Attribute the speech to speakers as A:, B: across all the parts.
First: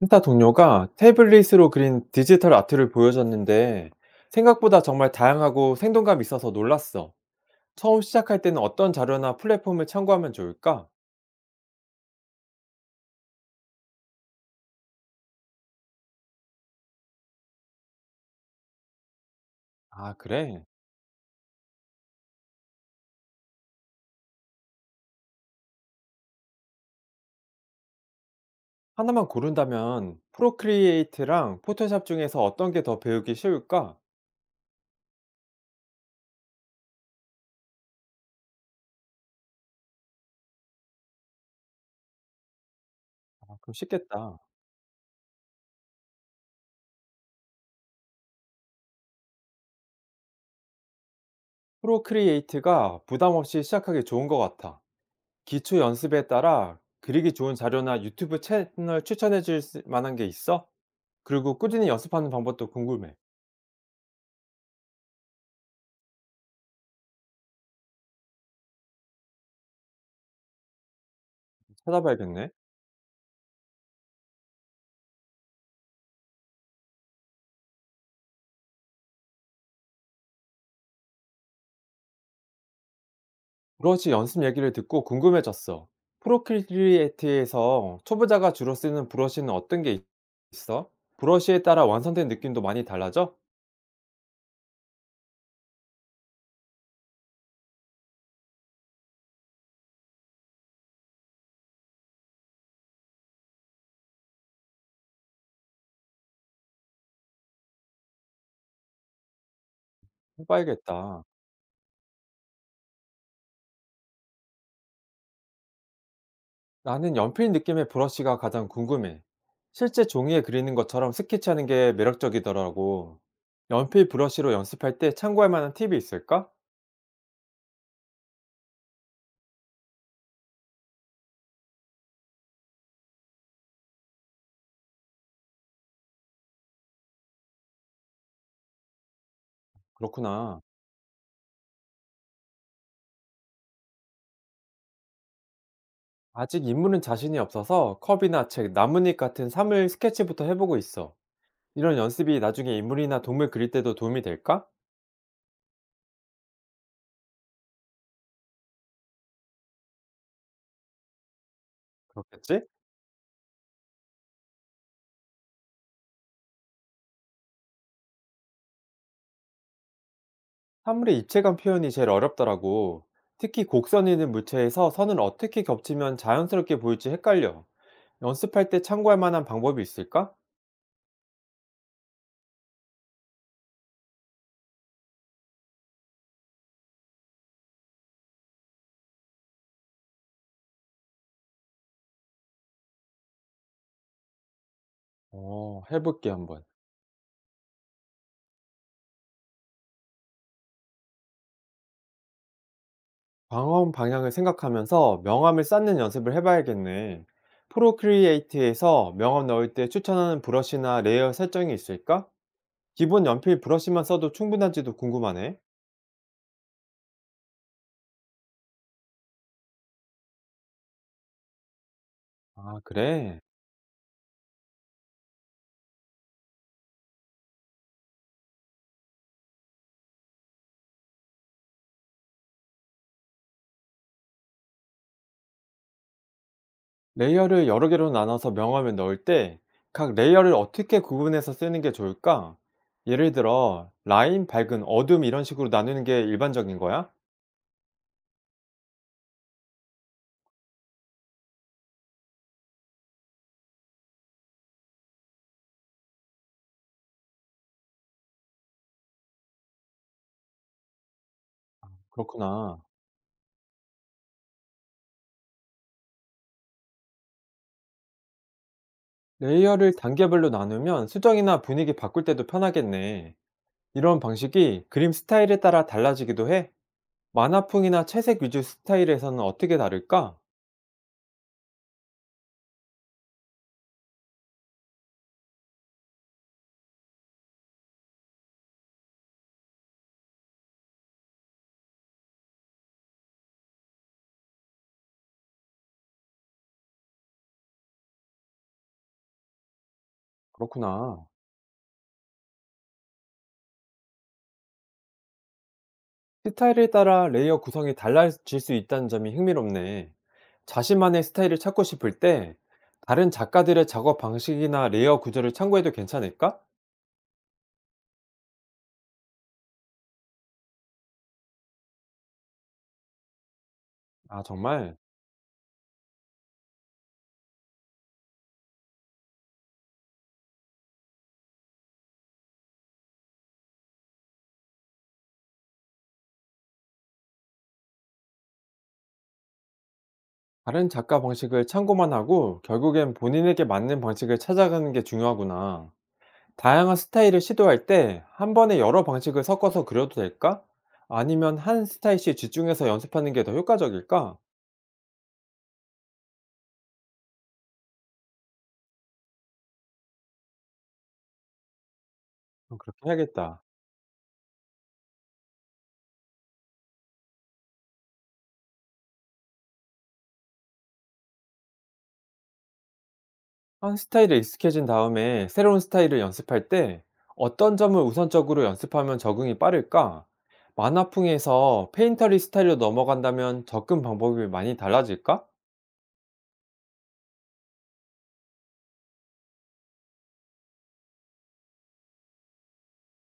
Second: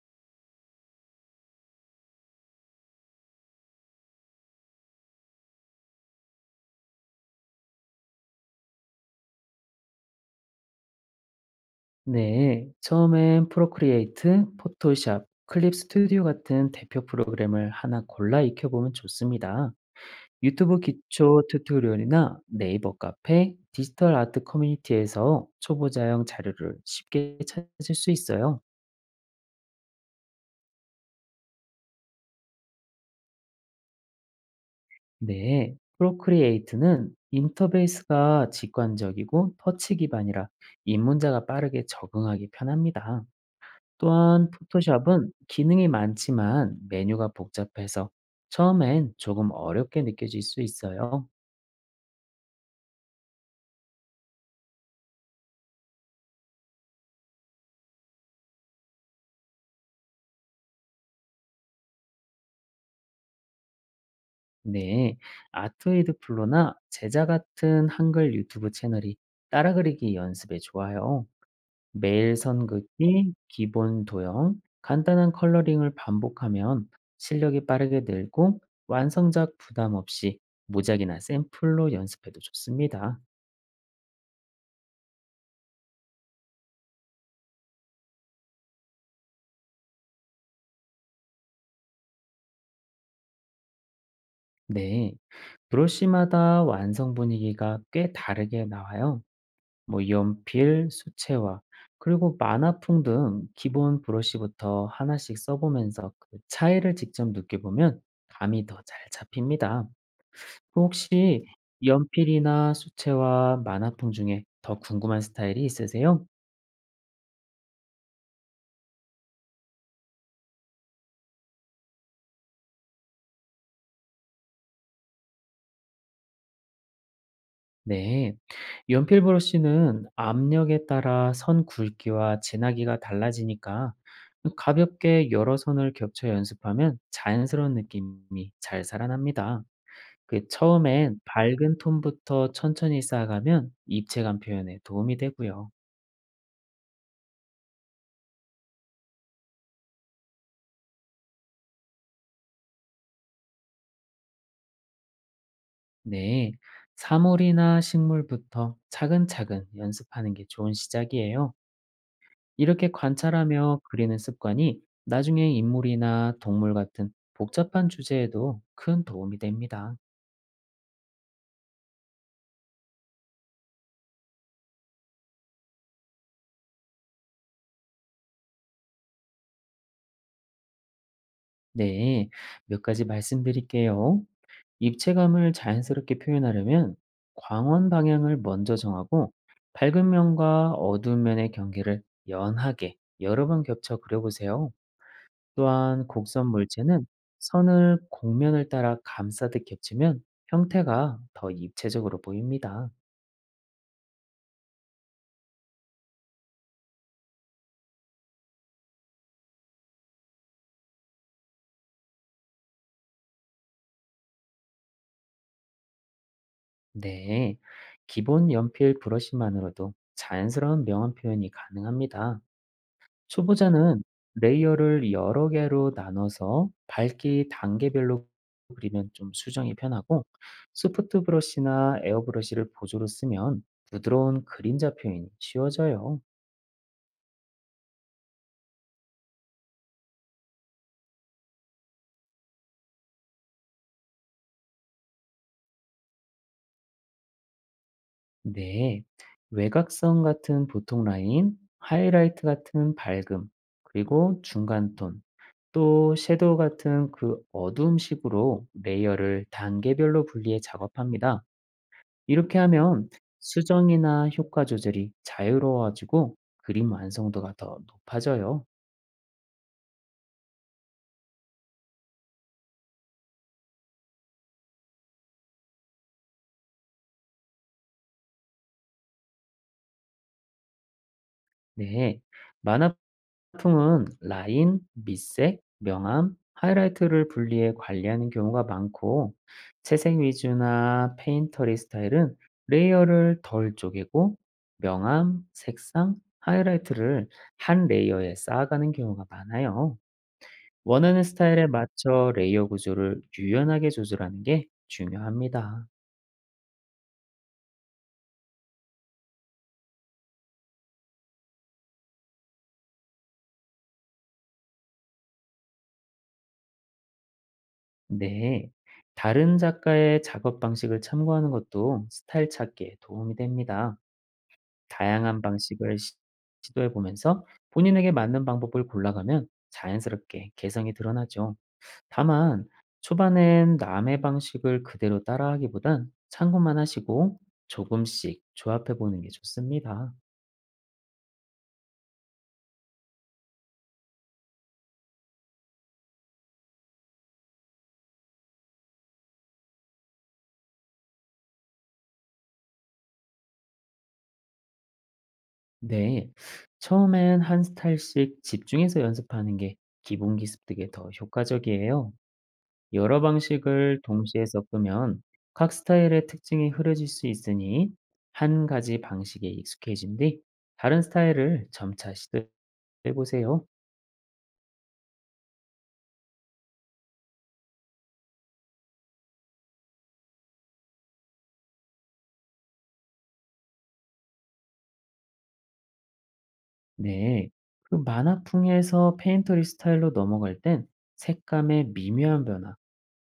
A: 센터 동료가 태블릿으로 그린 디지털 아트를 보여줬는데 생각보다 정말 다양하고 생동감 있어서 놀랐어. 처음 시작할 때는 어떤 자료나 플랫폼을 참고하면 좋을까?
B: 네, 처음엔 프로크리에이트, 포토샵, 클립 스튜디오 같은 대표 프로그램을 하나 골라 익혀보면 좋습니다.
A: 아, 그래.
B: 유튜브 기초 튜토리얼이나 네이버 카페, 디지털 아트 커뮤니티에서 초보자용 자료를 쉽게 찾을 수 있어요.
A: 하나만 고른다면 프로크리에이트랑 포토샵 중에서 어떤 게 더 배우기 쉬울까?
B: 네, 프로크리에이트는 인터페이스가 직관적이고 터치 기반이라 입문자가 빠르게 적응하기 편합니다.
A: 아, 그럼 쉽겠다.
B: 또한 포토샵은 기능이 많지만 메뉴가 복잡해서 처음엔 조금 어렵게 느껴질 수 있어요.
A: 프로크리에이트가 부담 없이 시작하기 좋은 것 같아. 기초 연습에 따라 그리기 좋은 자료나 유튜브 채널 추천해 줄 만한 게 있어? 그리고 꾸준히 연습하는 방법도 궁금해.
B: 네, 아트웨이드 플로나 제자 같은 한글 유튜브 채널이 따라 그리기 연습에 좋아요. 매일
A: 찾아봐야겠네.
B: 선 긋기, 기본 도형, 간단한 컬러링을 반복하면 실력이 빠르게 늘고 완성작 부담 없이 모작이나 샘플로 연습해도 좋습니다.
A: 브러쉬 연습 얘기를 듣고 궁금해졌어. 프로크리에이트에서 초보자가 주로 쓰는 브러쉬는 있어? 브러쉬에 따라 완성된 느낌도 많이 달라져?
B: 네, 브러쉬마다 완성 분위기가 꽤 다르게 나와요. 뭐 연필, 수채화, 그리고 만화풍 등 기본 브러쉬부터 하나씩 써보면서 그 차이를 직접 느껴보면 감이 더 잘 잡힙니다.
A: 해봐야겠다.
B: 혹시 연필이나 수채화, 만화풍 중에 더 궁금한 스타일이 있으세요?
A: 나는 연필 느낌의 브러쉬가 가장 궁금해. 실제 종이에 그리는 것처럼 스케치하는 게 매력적이더라고. 연필 브러쉬로 연습할 때 참고할 만한 팁이 있을까?
B: 네. 연필 브러쉬는 압력에 따라 선 굵기와 진하기가 달라지니까 가볍게 여러 선을 겹쳐 연습하면 자연스러운 느낌이 잘 살아납니다. 그
A: 그렇구나.
B: 처음엔 밝은 톤부터 천천히 쌓아가면 입체감 표현에 도움이 되고요.
A: 아직 인물은 자신이 없어서 컵이나 책, 나뭇잎 같은 사물 스케치부터 해보고 있어. 이런 연습이 나중에 인물이나 동물 그릴 때도 도움이 될까?
B: 네. 사물이나 식물부터 차근차근 연습하는 게 좋은 시작이에요.
A: 그렇겠지?
B: 이렇게 관찰하며 그리는 습관이 나중에 인물이나 동물 같은 복잡한 주제에도 큰 도움이 됩니다.
A: 사물의 입체감 표현이 제일 어렵더라고. 특히 곡선 있는 물체에서 선을 어떻게 겹치면 자연스럽게 보일지 헷갈려. 연습할 때 참고할 만한 방법이 있을까?
B: 네, 몇 가지 말씀드릴게요. 입체감을 자연스럽게 표현하려면 광원 방향을 먼저 정하고 밝은 면과 어두운 면의 경계를 연하게 여러 번 겹쳐 그려보세요.
A: 어,
B: 또한
A: 해볼게
B: 곡선
A: 한번.
B: 물체는 선을 곡면을 따라 감싸듯 겹치면 형태가 더 입체적으로 보입니다.
A: 광원 방향을 생각하면서 명암을 쌓는 연습을 해봐야겠네. 프로크리에이트에서 명암 넣을 때 추천하는 브러쉬나 레이어 설정이 있을까? 기본 연필 브러쉬만 써도 충분한지도 궁금하네.
B: 네, 기본 연필 브러쉬만으로도 자연스러운 명암 표현이 가능합니다.
A: 아, 그래?
B: 초보자는 레이어를 여러 개로 나눠서 밝기 단계별로 그리면 좀 수정이 편하고, 소프트 브러쉬나 에어 브러쉬를 보조로 쓰면 부드러운 그림자 표현이 쉬워져요.
A: 레이어를 여러 개로 나눠서 명함을 넣을 때 각 레이어를 어떻게 구분해서 쓰는 게 좋을까? 예를 들어, 라인, 밝은, 어둠 이런 식으로 나누는 게 일반적인 거야?
B: 네, 외곽선 같은 보통 라인, 하이라이트 같은 밝음, 그리고 중간 톤, 또 섀도우 같은 그 어두움 식으로 레이어를 단계별로 분리해 작업합니다. 이렇게
A: 그렇구나.
B: 하면 수정이나 효과 조절이 자유로워지고 그림 완성도가 더 높아져요.
A: 레이어를 단계별로 나누면 수정이나 분위기 바꿀 때도 편하겠네. 이런 방식이 그림 스타일에 따라 달라지기도 해? 만화풍이나 채색 위주 스타일에서는 어떻게 다를까?
B: 네. 만화풍은 라인, 밑색, 명암, 하이라이트를 분리해 관리하는 경우가 많고, 채색 위주나 페인터리 스타일은 레이어를 덜 쪼개고, 명암, 색상, 하이라이트를 한 레이어에 쌓아가는 경우가 많아요. 원하는
A: 그렇구나.
B: 스타일에 맞춰 레이어 구조를 유연하게 조절하는 게 중요합니다.
A: 스타일에 따라 레이어 구성이 달라질 수 있다는 점이 흥미롭네. 자신만의 스타일을 찾고 싶을 때 다른 작가들의 작업 방식이나 레이어 구조를 참고해도 괜찮을까?
B: 네. 다른 작가의 작업 방식을 참고하는 것도 스타일 찾기에 도움이 됩니다.
A: 아, 정말.
B: 다양한 방식을 시 시도해 보면서 본인에게 맞는 방법을 골라가면 자연스럽게 개성이 드러나죠. 다만 초반엔 남의 방식을 그대로 따라하기보단 참고만 하시고 조금씩 조합해 보는 게 좋습니다.
A: 다른 작가 방식을 참고만 하고 결국엔 본인에게 맞는 방식을 찾아가는 게 중요하구나. 다양한 스타일을 시도할 때 한 번에 여러 방식을 섞어서 그려도 될까? 아니면 한 스타일씩 집중해서 연습하는 게 더 효과적일까?
B: 네. 처음엔 한 스타일씩 집중해서 연습하는 게 기본 기습 득에 더 효과적이에요.
A: 그럼 그렇게
B: 여러
A: 해야겠다.
B: 방식을 동시에 섞으면 각 스타일의 특징이 흐려질 수 있으니 한 가지 방식에 익숙해진 뒤 다른 스타일을 점차 시도해 보세요.
A: 한 스타일에 익숙해진 다음에 새로운 스타일을 연습할 때 어떤 점을 우선적으로 연습하면 적응이 빠를까? 만화풍에서 페인터리 스타일로 넘어간다면 접근 방법이 많이 달라질까?
B: 네. 그 만화풍에서 페인터리 스타일로 넘어갈 땐 색감의 미묘한 변화,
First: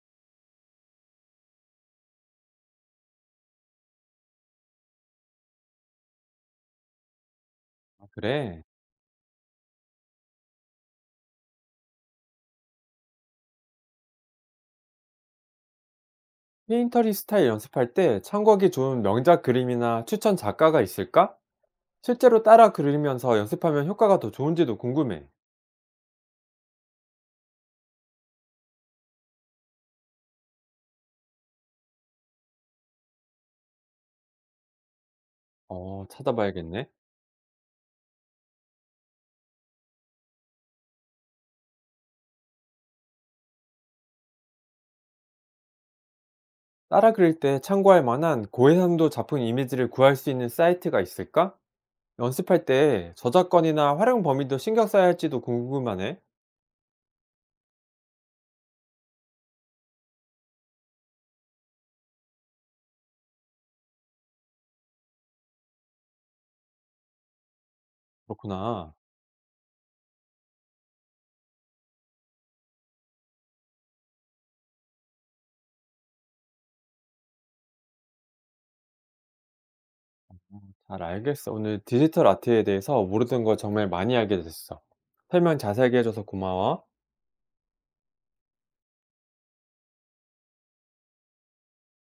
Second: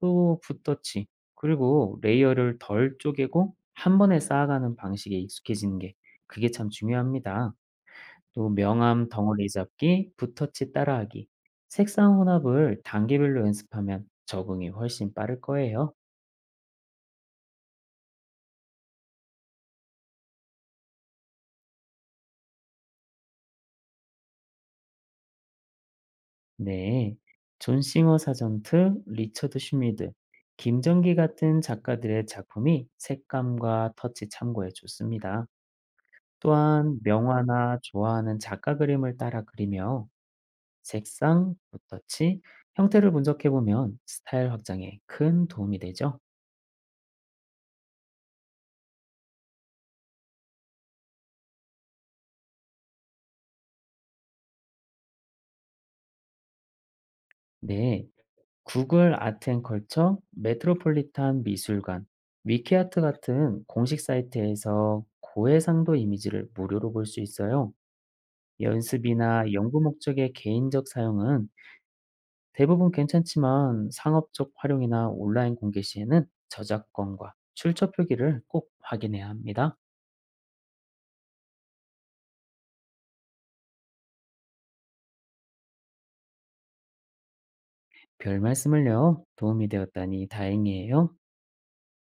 B: 또 붓터치, 그리고 레이어를 덜 쪼개고 한 번에 쌓아가는 방식에 익숙해지는 게 그게 참 중요합니다.
A: 아,
B: 또
A: 그래.
B: 명암 덩어리 잡기, 붓터치 따라하기, 색상 혼합을 단계별로 연습하면 적응이 훨씬 빠를 거예요.
A: 페인터리 스타일 연습할 때 참고하기 좋은 명작 그림이나 추천 작가가 있을까? 실제로 따라 그리면서 연습하면 효과가 더 좋은지도 궁금해.
B: 네. 존 싱어 사전트, 리처드 슈미드, 김정기 같은 작가들의 작품이 색감과 터치 참고에 좋습니다.
A: 어, 찾아봐야겠네.
B: 또한 명화나 좋아하는 작가 그림을 따라 그리며 색상, 붓터치, 형태를 분석해보면 스타일 확장에 큰 도움이 되죠.
A: 따라 그릴 때 참고할 만한 고해상도 작품 이미지를 구할 수 있는 사이트가 있을까? 연습할 때 저작권이나 활용 범위도 신경 써야 할지도 궁금하네.
B: 네. 구글 아트앤컬처, 메트로폴리탄 미술관, 위키아트 같은 공식 사이트에서 고해상도 이미지를 무료로 볼 수 있어요.
A: 그렇구나.
B: 연습이나 연구 목적의 개인적 사용은 대부분 괜찮지만 상업적 활용이나 온라인 공개 시에는 저작권과 출처 표기를 꼭 확인해야 합니다.
A: 잘 알겠어. 오늘 디지털 아트에 대해서 모르던 걸 정말 많이 알게 됐어. 설명 자세하게 해줘서 고마워.
B: 별 말씀을요. 도움이 되었다니 다행이에요.